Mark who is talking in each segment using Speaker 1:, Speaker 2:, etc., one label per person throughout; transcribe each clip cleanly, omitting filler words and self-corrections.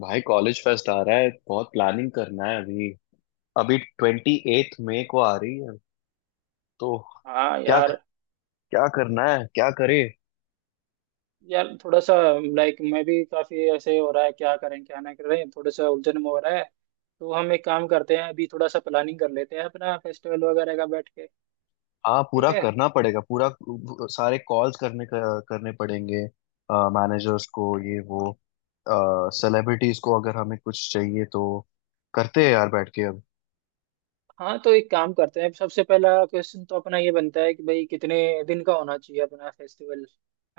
Speaker 1: भाई, college fest आ रहा है। बहुत प्लानिंग करना है अभी। अभी 28 मई को आ रही है, तो
Speaker 2: हाँ
Speaker 1: क्या
Speaker 2: यार।
Speaker 1: क्या करना है, क्या करे।
Speaker 2: थोड़ा सा लाइक मैं भी काफी ऐसे हो रहा है, क्या करें क्या ना करें, थोड़ा सा उलझन में हो रहा है। तो हम एक काम करते हैं, अभी थोड़ा सा प्लानिंग कर लेते हैं अपना फेस्टिवल वगैरह का बैठ के।
Speaker 1: हाँ, पूरा
Speaker 2: ठीक है।
Speaker 1: करना पड़ेगा पूरा। सारे कॉल्स करने करने पड़ेंगे। मैनेजर्स को ये वो, सेलिब्रिटीज को, अगर हमें कुछ चाहिए तो। करते हैं यार बैठ के अब।
Speaker 2: हाँ तो एक काम करते हैं, सबसे पहला क्वेश्चन तो अपना ये बनता है कि भाई कितने दिन का होना चाहिए अपना फेस्टिवल,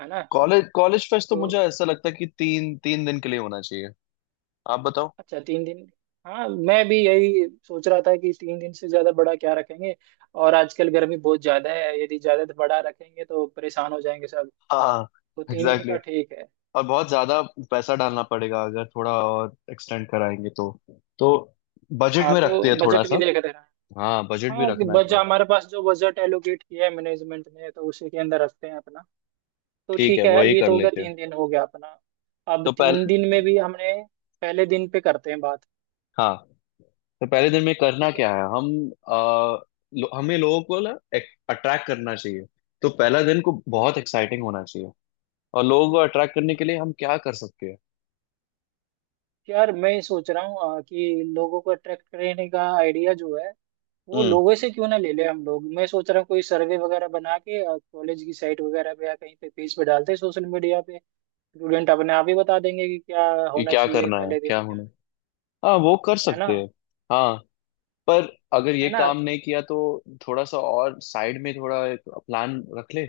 Speaker 2: है ना?
Speaker 1: कॉलेज कॉलेज फेस्ट तो
Speaker 2: तो
Speaker 1: मुझे ऐसा लगता है कि 3-3 दिन के लिए होना चाहिए। आप बताओ।
Speaker 2: अच्छा, तीन दिन। हाँ मैं भी यही सोच रहा था कि तीन दिन से ज्यादा बड़ा क्या रखेंगे, और आजकल गर्मी बहुत ज्यादा है, यदि ज्यादा बड़ा रखेंगे तो परेशान हो जाएंगे सब।
Speaker 1: हाँ।
Speaker 2: तो तीन दिन
Speaker 1: एग्जैक्टली।
Speaker 2: का ठीक है।
Speaker 1: और बहुत ज्यादा पैसा डालना पड़ेगा, अगर थोड़ा और एक्सटेंड कराएंगे तो। तो बजट
Speaker 2: हाँ
Speaker 1: में
Speaker 2: तो
Speaker 1: रखते हैं थोड़ा
Speaker 2: बजट भी
Speaker 1: सा।
Speaker 2: देख रहे हैं।
Speaker 1: हाँ, बजट भी
Speaker 2: हाँ कि
Speaker 1: रखना है
Speaker 2: बजट,
Speaker 1: थोड़ा।
Speaker 2: हमारे पास जो बजट एलोकेट किया है मैनेजमेंट ने, तो उसी के अंदर रखते हैं अपना। तो
Speaker 1: ठीक है,
Speaker 2: ठीक है,
Speaker 1: वही
Speaker 2: ये
Speaker 1: कर
Speaker 2: तो हो गया,
Speaker 1: लेते हैं।
Speaker 2: तीन दिन हो गया अपना। अब
Speaker 1: तो
Speaker 2: तीन
Speaker 1: पहले।
Speaker 2: दिन में भी हमने पहले दिन पे करते हैं बात।
Speaker 1: हाँ, तो पहले दिन में करना
Speaker 2: ठीक है।
Speaker 1: क्या है हम आ, हमें लोगों को ना अट्रैक्ट करना चाहिए। तो पहला दिन को बहुत एक्साइटिंग होना चाहिए और लोगों को अट्रैक्ट करने के लिए हम क्या कर सकते हैं।
Speaker 2: यार मैं सोच रहा हूँ कि लोगों को अट्रैक्ट करने का आइडिया जो है वो
Speaker 1: हम्म।
Speaker 2: लोगों से क्यों ना ले ले हम लोग। मैं सोच रहा हूँ कोई सर्वे वगैरह बना के कॉलेज की साइट वगैरह पे या कहीं पे पेज पे डालते हैं सोशल मीडिया पे। स्टूडेंट अपने आप ही बता देंगे कि क्या
Speaker 1: कि
Speaker 2: होना
Speaker 1: क्या
Speaker 2: चाहिए
Speaker 1: करना है,
Speaker 2: पहले दिन
Speaker 1: क्या
Speaker 2: क्या।
Speaker 1: होना है। हाँ, वो कर
Speaker 2: है ना?
Speaker 1: सकते हैं। हाँ। पर अगर
Speaker 2: है
Speaker 1: ये
Speaker 2: ना
Speaker 1: काम नहीं किया तो थोड़ा सा और साइड में थोड़ा एक प्लान रख ले।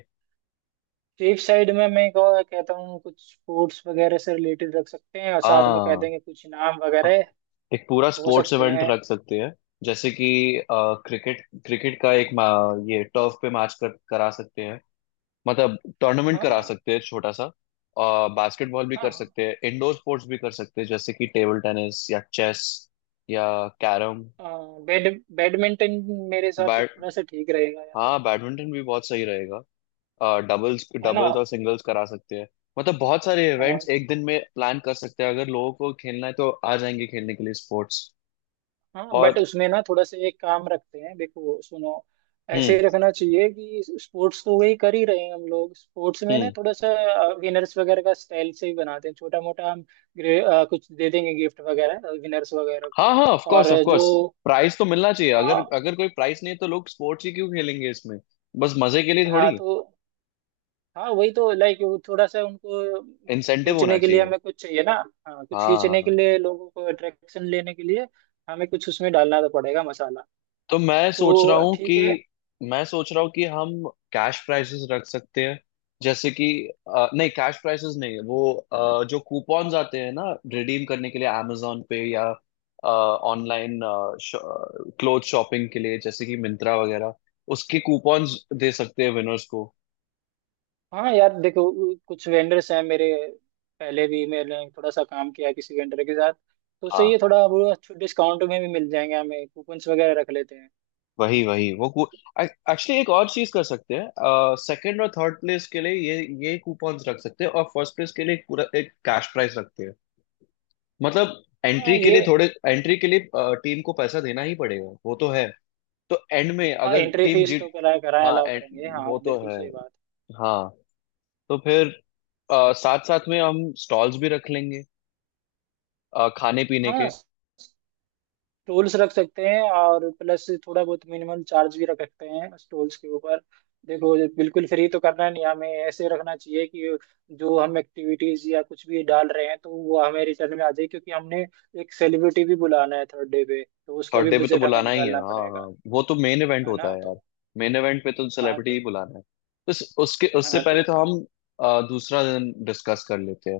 Speaker 2: स्ट्रीट साइड में मैं कहता हूँ कुछ स्पोर्ट्स वगैरह से रिलेटेड रख सकते हैं, और साथ में कह
Speaker 1: हाँ।
Speaker 2: देंगे कुछ इनाम
Speaker 1: हाँ,
Speaker 2: वगैरह।
Speaker 1: एक पूरा
Speaker 2: हो
Speaker 1: स्पोर्ट्स
Speaker 2: सकते
Speaker 1: इवेंट
Speaker 2: हैं।
Speaker 1: रख सकते हैं। जैसे कि क्रिकेट क्रिकेट का एक ये टर्फ पे मैच करा सकते हैं। मतलब टूर्नामेंट करा
Speaker 2: हाँ।
Speaker 1: सकते हैं छोटा सा। और बास्केटबॉल भी कर
Speaker 2: हाँ
Speaker 1: सकते हैं, इंडोर स्पोर्ट्स भी कर सकते हैं, जैसे कि टेबल टेनिस या चेस या कैरम।
Speaker 2: हाँ बैड बैडमिंटन मेरे हिसाब से
Speaker 1: बैड
Speaker 2: थोड़ा सा ठीक रहेगा, या तो
Speaker 1: हाँ, बैडमिंटन भी बहुत सही रहेगा। डबल्स
Speaker 2: है ना।
Speaker 1: डबल्स और सिंगल्स करा सकते हैं। मतलब बहुत सारे
Speaker 2: हाँ।
Speaker 1: इवेंट्स एक दिन में प्लान कर सकते हैं, अगर लोगों को खेलना है तो आ जाएंगे खेलने के लिए स्पोर्ट्स।
Speaker 2: हाँ
Speaker 1: और।
Speaker 2: बट उसमें ना थोड़ा सा एक काम रखते हैं, देखो सुनो, ऐसे
Speaker 1: हम्म।
Speaker 2: ही रखना चाहिए कि स्पोर्ट्स तो वही कर ही रहे हैं हम लोग, स्पोर्ट्स में ना
Speaker 1: हम्म।
Speaker 2: थोड़ा सा विनर्स वगैरह का स्टाइल से ही बनाते हैं छोटा मोटा हम। कुछ दे देंगे गिफ्ट वगैरह विनर्स वगैरह
Speaker 1: हाँ
Speaker 2: को।
Speaker 1: हाँ, ऑफ कोर्स
Speaker 2: और
Speaker 1: ऑफ
Speaker 2: जो
Speaker 1: कोर्स। प्राइस तो मिलना चाहिए। अगर
Speaker 2: हाँ
Speaker 1: अगर कोई प्राइस नहीं है तो लोग स्पोर्ट्स ही क्यों खेलेंगे इसमें? बस मजे के लिए थोड़ी।
Speaker 2: हाँ तो हाँ वही तो लाइक वो थोड़ा सा उनको
Speaker 1: इंसेंटिव होना
Speaker 2: खींचने के लिए
Speaker 1: चाहिए।
Speaker 2: हमें कुछ चाहिए ना। हाँ कुछ
Speaker 1: हाँ हाँ
Speaker 2: खींचने के
Speaker 1: हाँ।
Speaker 2: लिए, लोगों को अट्रैक्शन लेने के लिए हमें कुछ उसमें डालना तो पड़ेगा मसाला।
Speaker 1: तो मैं सोच रहा
Speaker 2: तो
Speaker 1: हूँ कि
Speaker 2: ठीक है।
Speaker 1: हम कैश प्राइसेस रख सकते हैं। जैसे कि नहीं, कैश प्राइसेस नहीं। वो जो कूपन्स आते हैं ना, रिडीम करने के लिए amazon पे या ऑनलाइन क्लोथ शॉपिंग के लिए, जैसे कि मिंत्रा वगैरह, उसके कूपन्स दे सकते हैं विनर्स को।
Speaker 2: हाँ यार देखो, कुछ वेंडर्स हैं मेरे, पहले भी मैंने थोड़ा सा काम किया है किसी वेंडर के साथ, तो
Speaker 1: हाँ।
Speaker 2: सही है, थोड़ा वो डिस्काउंट में भी मिल जाएंगे हमें, कूपन्स वगैरह रख लेते हैं।
Speaker 1: वही वही वो एक्चुअली एक और चीज कर सकते हैं। सेकंड और थर्ड प्लेस के लिए ये कूपन्स रख सकते हैं और फर्स्ट प्लेस के लिए एक पूरा एक कैश प्राइस रखते हैं। मतलब
Speaker 2: हाँ ये
Speaker 1: एंट्री के लिए टीम को पैसा देना ही पड़ेगा, वो तो है। तो एंड में
Speaker 2: हाँ,
Speaker 1: अगर
Speaker 2: एंट्री
Speaker 1: टीम
Speaker 2: फीस तो
Speaker 1: जीत।
Speaker 2: करा कराया
Speaker 1: हाँ
Speaker 2: अलाउ
Speaker 1: एंड।
Speaker 2: करेंगे, हाँ
Speaker 1: वो तो
Speaker 2: बिल्कुल
Speaker 1: है।
Speaker 2: सही बात।
Speaker 1: हाँ। तो फिर साथ साथ में हम स्टॉल्स भी रख लेंगे खाने पीने
Speaker 2: हाँ
Speaker 1: के।
Speaker 2: टूल्स रख सकते हैं, और प्लस थोड़ा बहुत मिनिमम चार्ज भी रख सकते हैं उस टूल्स के ऊपर। देखो बिल्कुल फ्री तो करना नहीं, हमें ऐसे रखना चाहिए कि जो हम एक्टिविटीज या कुछ भी डाल रहे हैं तो वो हमें रिटर्न में आ जाए, क्योंकि हमने एक सेलिब्रिटी भी बुलाना है थर्ड डे पे, तो उसका
Speaker 1: थर्ड
Speaker 2: भी
Speaker 1: डे पे तो
Speaker 2: बजट हमें
Speaker 1: बुलाना ही है,
Speaker 2: निकालना
Speaker 1: हाँ हाँ।
Speaker 2: पड़ेगा।
Speaker 1: वो तो मेन इवेंट
Speaker 2: है
Speaker 1: होता
Speaker 2: ना?
Speaker 1: है यार। मेन इवेंट पे तो
Speaker 2: हाँ
Speaker 1: सेलिब्रिटी ही
Speaker 2: तो
Speaker 1: बुलाना है, तो उसके उससे
Speaker 2: हाँ
Speaker 1: पहले
Speaker 2: तो
Speaker 1: तो हम दूसरा दिन डिस्कस कर लेते हैं।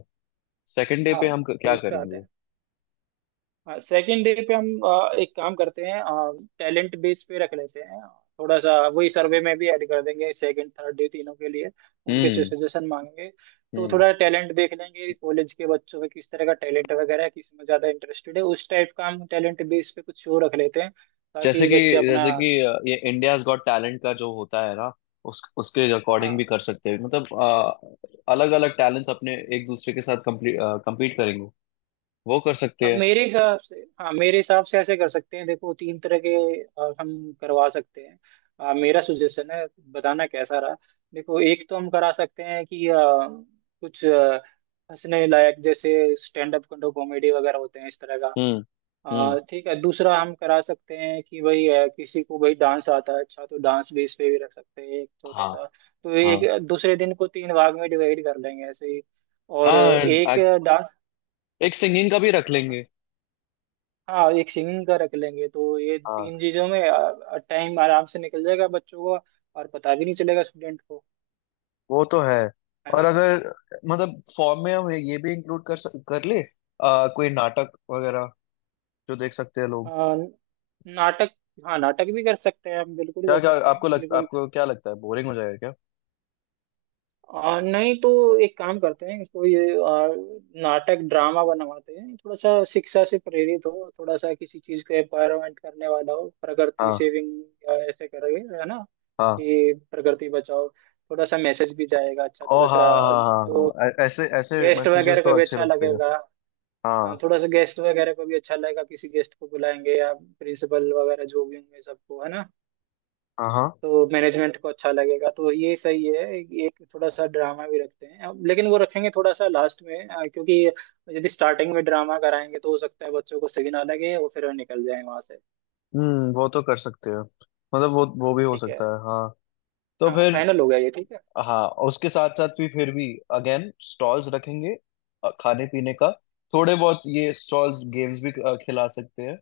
Speaker 1: सेकंड डे
Speaker 2: हाँ
Speaker 1: पे हम
Speaker 2: तो
Speaker 1: क्या
Speaker 2: उस पे आते
Speaker 1: करेंगे।
Speaker 2: हैं। सेकेंड डे पे हम एक काम करते हैं, टैलेंट बेस पे रख लेते हैं, थोड़ा सा वही सर्वे में भी ऐड कर देंगे सेकंड थर्ड डे तीनों के लिए। उनके से
Speaker 1: हम्म।
Speaker 2: सजेशन मांगेंगे, तो
Speaker 1: हम्म।
Speaker 2: थोड़ा टैलेंट देख लेंगे कॉलेज के बच्चों में, किस तरह का टैलेंट वगैरह है, किस में ज्यादा इंटरेस्टेड है, उस टाइप का हम टैलेंट बेस पे कुछ शो रख लेते हैं
Speaker 1: जैसे
Speaker 2: ताकि
Speaker 1: कि
Speaker 2: बच्चे अपना।
Speaker 1: जैसे कि ये इंडियाज गॉट टैलेंट का जो होता है ना, उस उसके अकॉर्डिंग
Speaker 2: हाँ,
Speaker 1: भी कर सकते हैं। मतलब अलग अलग टैलेंट्स अपने एक दूसरे के साथ कम्पीट करेंगे। वो कर सकते
Speaker 2: अब
Speaker 1: हैं।
Speaker 2: मेरे हिसाब से, हाँ मेरे हिसाब से ऐसे कर सकते हैं, देखो तीन तरह के हम करवा सकते हैं। मेरा सुजेशन है, बताना कैसा रहा। देखो एक तो हम करा सकते हैं कि कुछ हंसने लायक जैसे स्टैंड अप कॉमेडी वगैरह होते हैं, इस तरह का।
Speaker 1: हम्म। हम्म।
Speaker 2: ठीक है, दूसरा हम करा सकते हैं कि भाई किसी को भाई डांस आता है अच्छा, तो डांस बेस पे भी रख सकते हैं एक छोटा
Speaker 1: हाँ।
Speaker 2: सा। तो
Speaker 1: हाँ
Speaker 2: एक दूसरे दिन को तीन भाग में डिवाइड कर लेंगे ऐसे ही, और
Speaker 1: हाँ
Speaker 2: एक
Speaker 1: आ-
Speaker 2: डांस।
Speaker 1: एक सिंगिंग का भी रख
Speaker 2: हाँ हाँ।
Speaker 1: लेंगे।
Speaker 2: हाँ एक सिंगिंग का रख लेंगे, तो ये
Speaker 1: हाँ।
Speaker 2: तीन चीजों में टाइम आराम से निकल जाएगा बच्चों को, और पता भी नहीं चलेगा स्टूडेंट को,
Speaker 1: वो तो है।
Speaker 2: है
Speaker 1: और
Speaker 2: ना।
Speaker 1: अगर मतलब फॉर्म में हम ये भी कर ले कोई नाटक वगैरह जो देख सकते हैं
Speaker 2: अ,
Speaker 1: लोग।
Speaker 2: नाटक। हाँ नाटक भी कर सकते हैं हम, बिल्कुल
Speaker 1: क्या
Speaker 2: कर
Speaker 1: क्या
Speaker 2: सकते
Speaker 1: आपको
Speaker 2: हैं
Speaker 1: लग
Speaker 2: बिल्कुल।
Speaker 1: आपको क्या लगता है, बोरिंग हो जाएगा क्या?
Speaker 2: नहीं तो एक काम करते हैं, कोई नाटक ड्रामा बनवाते हैं, थोड़ा सा शिक्षा से प्रेरित हो, थोड़ा सा किसी चीज को एम्पावरमेंट करने वाला हो, प्रकृति
Speaker 1: हाँ
Speaker 2: सेविंग या ऐसे करके, है ना,
Speaker 1: हाँ।
Speaker 2: कि प्रकृति बचाओ, थोड़ा सा मैसेज भी जाएगा अच्छा।
Speaker 1: ओ
Speaker 2: थोड़ा
Speaker 1: हाँ
Speaker 2: सा
Speaker 1: हाँ। हाँ हाँ
Speaker 2: जो
Speaker 1: हाँ, ऐ- ऐसे ऐसे
Speaker 2: गेस्ट
Speaker 1: मैसेजेस
Speaker 2: वगैरह को
Speaker 1: तो
Speaker 2: भी
Speaker 1: अच्छे
Speaker 2: अच्छा
Speaker 1: लगते हैं।
Speaker 2: लगेगा। हाँ,
Speaker 1: हाँ।
Speaker 2: थोड़ा सा गेस्ट वगैरह को भी अच्छा लगेगा, किसी गेस्ट को बुलाएंगे या प्रिंसिपल वगैरह जो भी होंगे सबको, है ना।
Speaker 1: हाँ। हाँ।
Speaker 2: तो मैनेजमेंट को अच्छा लगेगा, तो ये सही है। एक थोड़ा सा ड्रामा भी रखते हैं अब, लेकिन वो रखेंगे थोड़ा सा लास्ट में क्योंकि यदि स्टार्टिंग में ड्रामा कराएंगे तो हो सकता है बच्चों को सही ना लगे और फिर वो निकल जाए वहां से।
Speaker 1: हम्म, वो तो कर सकते हैं। मतलब वो भी हो
Speaker 2: ठीक है।
Speaker 1: सकता है, हाँ। तो
Speaker 2: हाँ
Speaker 1: फिर।
Speaker 2: फाइनल हो गया ये, ठीक है।
Speaker 1: हाँ, उसके साथ साथ भी फिर भी अगेन स्टॉल्स रखेंगे खाने पीने का। थोड़े बहुत ये स्टॉल्स, गेम्स भी खिला सकते हैं।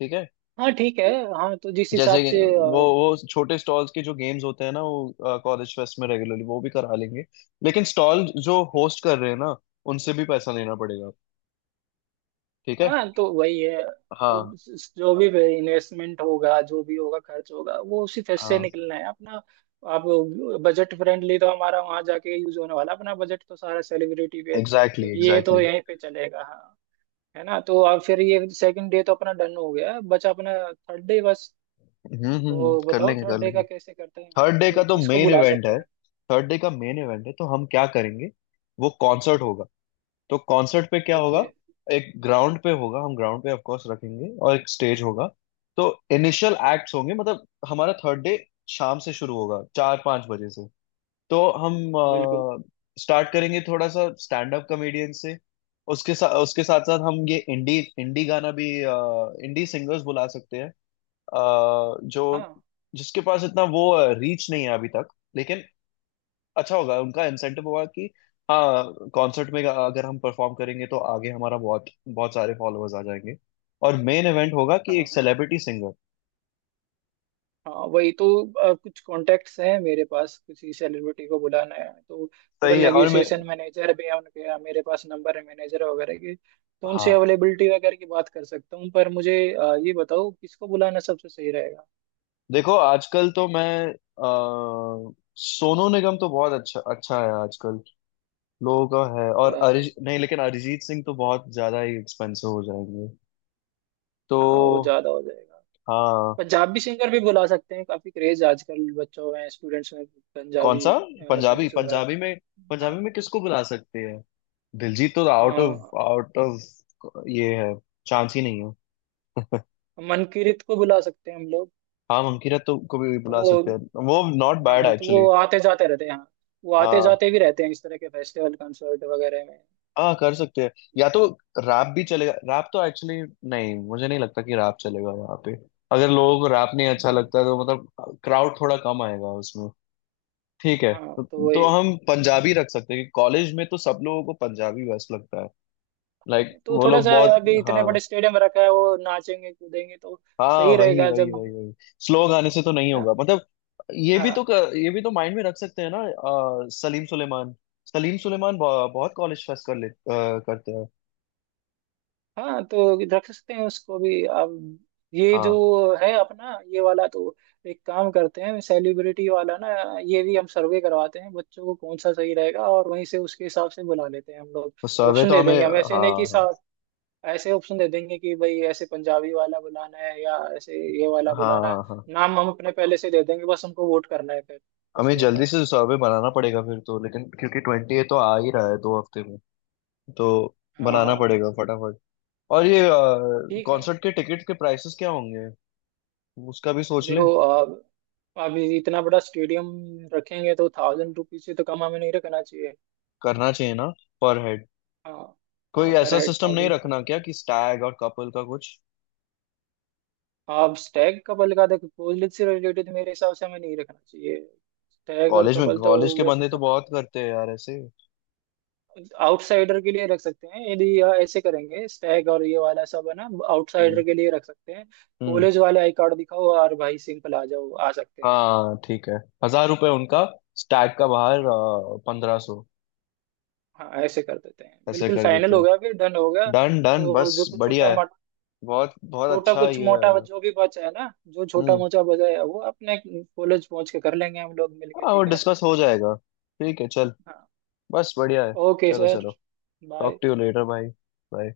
Speaker 1: ठीक है।
Speaker 2: हाँ ठीक है। हाँ तो जिस
Speaker 1: जैसे
Speaker 2: हिसाब
Speaker 1: कि
Speaker 2: से
Speaker 1: वो वो छोटे स्टॉल्स के जो गेम्स होते हैं ना, वो कॉलेज फेस्ट में रेगुलरली वो भी करा लेंगे। लेकिन स्टॉल जो होस्ट कर रहे हैं ना, उनसे भी पैसा लेना पड़ेगा। ठीक है।
Speaker 2: हाँ तो वही है।
Speaker 1: हाँ।
Speaker 2: जो भी इन्वेस्टमेंट होगा, जो भी होगा खर्च होगा, वो उसी फेस से
Speaker 1: हाँ,
Speaker 2: निकलना है अपना। आप बजट फ्रेंडली तो हमारा, वहां जाके यूज होने वाला अपना बजट तो सारा सेलिब्रिटी पे,
Speaker 1: एग्जैक्टली
Speaker 2: क्योंकि ये तो
Speaker 1: एग्जैक्टली।
Speaker 2: यहीं पे चलेगा। हाँ, है ना। तो अब फिर ये सेकंड डे तो अपना डन हो गया, बचा अपना थर्ड डे बस। तो
Speaker 1: कर
Speaker 2: बताओ
Speaker 1: लेंगे कर
Speaker 2: थर्ड डे
Speaker 1: लेंगे।
Speaker 2: का कैसे करते हैं हम,
Speaker 1: थर्ड डे
Speaker 2: तो
Speaker 1: का तो
Speaker 2: किसको
Speaker 1: मेन
Speaker 2: बुला
Speaker 1: इवेंट
Speaker 2: सकते
Speaker 1: है।
Speaker 2: हैं।
Speaker 1: थर्ड डे का मेन इवेंट है, तो हम क्या करेंगे? वो कॉन्सर्ट होगा। तो कॉन्सर्ट पे क्या
Speaker 2: ओके,
Speaker 1: होगा? एक ग्राउंड पे होगा, हम ग्राउंड पे ऑफ कोर्स रखेंगे और एक स्टेज होगा। तो इनिशियल एक्ट्स होंगे, मतलब हमारा थर्ड डे शाम से शुरू होगा, 4-5 बजे से। तो हम
Speaker 2: बिल्कुल।
Speaker 1: स्टार्ट करेंगे थोड़ा सा स्टैंड अप कॉमेडियन से। उसके साथ साथ हम ये इंडी इंडी गाना भी, इंडी सिंगर्स बुला सकते हैं। जो
Speaker 2: हाँ
Speaker 1: जिसके पास इतना वो रीच नहीं है अभी तक, लेकिन अच्छा होगा। उनका इंसेंटिव होगा कि हाँ, कॉन्सर्ट में अगर हम परफॉर्म करेंगे तो आगे हमारा बहुत बहुत सारे फॉलोअर्स आ जाएंगे। और मेन इवेंट होगा
Speaker 2: हाँ।
Speaker 1: कि एक
Speaker 2: हाँ
Speaker 1: सेलिब्रिटी सिंगर।
Speaker 2: हाँ वही तो कुछ कॉन्टेक्ट्स हैं मेरे पास, किसी सेलिब्रिटी को बुलाना है तो थोड़ा
Speaker 1: सही है। और मैं।
Speaker 2: नेगोशिएशन। मैनेजर भी है उनके, मेरे पास नंबर है मैनेजर वगैरह के, तो उनसे
Speaker 1: हाँ
Speaker 2: अवेलेबिलिटी वगैरह की बात कर सकता हूँ, पर मुझे ये बताओ किसको बुलाना सबसे सही रहेगा।
Speaker 1: देखो, आजकल तो मैं अ, सोनू निगम तो बहुत अच्छा अच्छा है आजकल लोगों का, है। और
Speaker 2: अच्छा तो
Speaker 1: अरिज नहीं लेकिन अरिजीत सिंह तो बहुत ज्यादा ही एक्सपेंसिव हो जाएंगे।
Speaker 2: हाँ वो
Speaker 1: तो।
Speaker 2: ज़्यादा हो जाएगा।
Speaker 1: हाँ।
Speaker 2: पंजाबी सिंगर भी बुला सकते हैं, काफ़ी क्रेज आजकल बच्चों में, स्टूडेंट्स में,
Speaker 1: कौन
Speaker 2: पंजाबी
Speaker 1: सा? पंजाबी
Speaker 2: सॉन्ग्स वगैरह में हाँ।
Speaker 1: पंजाबी में किसको बुला सकते हैं दिलजीत तो
Speaker 2: अ,
Speaker 1: आउट ऑफ ये है, चांस ही नहीं है।
Speaker 2: मनकीरत को बुला सकते हैं हम लोग।
Speaker 1: हाँ, मंकीरत को भी बुला
Speaker 2: वो
Speaker 1: सकते हैं। वो नॉट बैड
Speaker 2: हाँ, तो
Speaker 1: एक्चुअली।
Speaker 2: वो आते जाते रहते हैं हाँ, वो आते
Speaker 1: हाँ
Speaker 2: जाते भी रहते हैं इस तरह के फेस्टिवल कंसर्ट वगैरह में।
Speaker 1: हाँ, कर सकते हैं। या तो रैप भी चलेगा। रैप तो एक्चुअली नहीं, मुझे नहीं लगता कि रैप चलेगा यहाँ पे। अगर लोगों को रैप नहीं अच्छा
Speaker 2: हम्म,
Speaker 1: लगता है तो मतलब क्राउड थोड़ा कम आएगा उसमें। ठीक है तो,
Speaker 2: हाँ तो
Speaker 1: तो
Speaker 2: वही।
Speaker 1: हम पंजाबी रख सकते हैं। कॉलेज में तो सब लोगों को पंजाबी बेस्ट लगता है। Like,
Speaker 2: हाँ तो
Speaker 1: वो
Speaker 2: थोड़ा
Speaker 1: लोग
Speaker 2: सा,
Speaker 1: बहुत।
Speaker 2: अभी इतने
Speaker 1: हाँ
Speaker 2: बड़े स्टेडियम रखा है, वो नाचेंगे कूदेंगे तो
Speaker 1: हाँ,
Speaker 2: सही
Speaker 1: वही
Speaker 2: रहेगा,
Speaker 1: वही
Speaker 2: जब
Speaker 1: वही वही। स्लो गाने से तो
Speaker 2: है
Speaker 1: नहीं
Speaker 2: ना।
Speaker 1: होगा, मतलब। ये भी तो
Speaker 2: हाँ।
Speaker 1: ये भी तो माइंड में रख सकते हैं ना। सलीम सुलेमान। सलीम सुलेमान बहुत कॉलेज फेस्ट कर ले करते हैं।
Speaker 2: हाँ तो रख सकते हैं उसको भी। अब ये जो
Speaker 1: हाँ,
Speaker 2: है अपना ये वाला, तो एक काम करते हैं सेलिब्रिटी वाला ना, ये भी हम सर्वे करवाते हैं बच्चों को, कौन सा सही रहेगा और वहीं से उसके हिसाब से बुला लेते हैं हम लोग।
Speaker 1: तो सर्वे
Speaker 2: ऑप्शन
Speaker 1: तो
Speaker 2: दे
Speaker 1: हमें।
Speaker 2: देंगे हम, ऐसे
Speaker 1: हाँ
Speaker 2: नहीं कि
Speaker 1: हाँ
Speaker 2: ऐसे ऑप्शन दे देंगे कि भाई ऐसे पंजाबी वाला बुलाना है या ऐसे ये वाला
Speaker 1: हाँ
Speaker 2: बुलाना है।
Speaker 1: हाँ हाँ।
Speaker 2: नाम हम अपने पहले से दे देंगे, बस हमको वोट करना है फिर
Speaker 1: हमें
Speaker 2: उसके ऊपर।
Speaker 1: जल्दी से सर्वे बनाना पड़ेगा फिर तो, लेकिन क्योंकि 28 तो आ ही रहा है 2 हफ्ते में। तो
Speaker 2: हाँ
Speaker 1: बनाना
Speaker 2: हाँ
Speaker 1: पड़ेगा फटाफट। और ये
Speaker 2: ठीक है।
Speaker 1: कॉन्सर्ट के टिकट के प्राइसेस क्या होंगे, उसका भी सोच
Speaker 2: देखो
Speaker 1: ले।
Speaker 2: अब अभी इतना बड़ा स्टेडियम रखेंगे तो थाउजेंड रुपीज से तो कम हमें नहीं रखना चाहिए।
Speaker 1: करना चाहिए ना, पर हेड।
Speaker 2: हाँ।
Speaker 1: कोई
Speaker 2: हाँ पर
Speaker 1: ऐसा
Speaker 2: हेड
Speaker 1: सिस्टम नहीं
Speaker 2: थाउजेंड रुपीज
Speaker 1: रखना
Speaker 2: होना
Speaker 1: क्या कि स्टैग और कपल का कुछ?
Speaker 2: चाहिए। अब स्टैग कपल का देखो, कोहली से रिलेटेड मेरे हिसाब से हमें नहीं रखना चाहिए, स्टैग और
Speaker 1: कॉलेज में
Speaker 2: कपल तो
Speaker 1: कॉलेज के
Speaker 2: वैसे
Speaker 1: बंदे
Speaker 2: चल
Speaker 1: तो
Speaker 2: रहा
Speaker 1: बहुत
Speaker 2: है।
Speaker 1: करते हैं यार ऐसे।
Speaker 2: आउटसाइडर के लिए रख सकते हैं, यदि यह ऐसे करेंगे स्टैग और ये वाला सब, है ना,
Speaker 1: हम्म।
Speaker 2: आउटसाइडर के लिए रख सकते हैं।
Speaker 1: हम्म।
Speaker 2: कॉलेज वाले आई कार्ड दिखाओ और भाई सिंपल आ जाओ, आ सकते हैं।
Speaker 1: हाँ, ठीक है। 1,000 रुपए उनका, स्टैग का बाहर
Speaker 2: हम्म,
Speaker 1: 1,500।
Speaker 2: हाँ ऐसे कर देते हैं,
Speaker 1: ऐसे
Speaker 2: बिल्कुल
Speaker 1: कर देते
Speaker 2: फाइनल हो
Speaker 1: हैं।
Speaker 2: गया, फिर डन हो गया।
Speaker 1: डन डन,
Speaker 2: तो
Speaker 1: बस।
Speaker 2: जो कुछ छोटा
Speaker 1: बढ़िया है।
Speaker 2: मोटा,
Speaker 1: बहुत बहुत
Speaker 2: छोटा
Speaker 1: अच्छा
Speaker 2: कुछ
Speaker 1: ये
Speaker 2: मोटा
Speaker 1: आएगा।
Speaker 2: जो भी बचा है ना, जो छोटा
Speaker 1: हम्म।
Speaker 2: मोटा बचा है वो अपने कॉलेज पहुंच के कर लेंगे हम लोग मिलके।
Speaker 1: हाँ, वो
Speaker 2: ठीक है।
Speaker 1: डिस्कस हो जाएगा। ठीक है, चल।
Speaker 2: हाँ।
Speaker 1: बस बढ़िया है।
Speaker 2: ओके
Speaker 1: चलो
Speaker 2: सर,
Speaker 1: चलो। Talk
Speaker 2: bye.
Speaker 1: To you later भाई। बाय।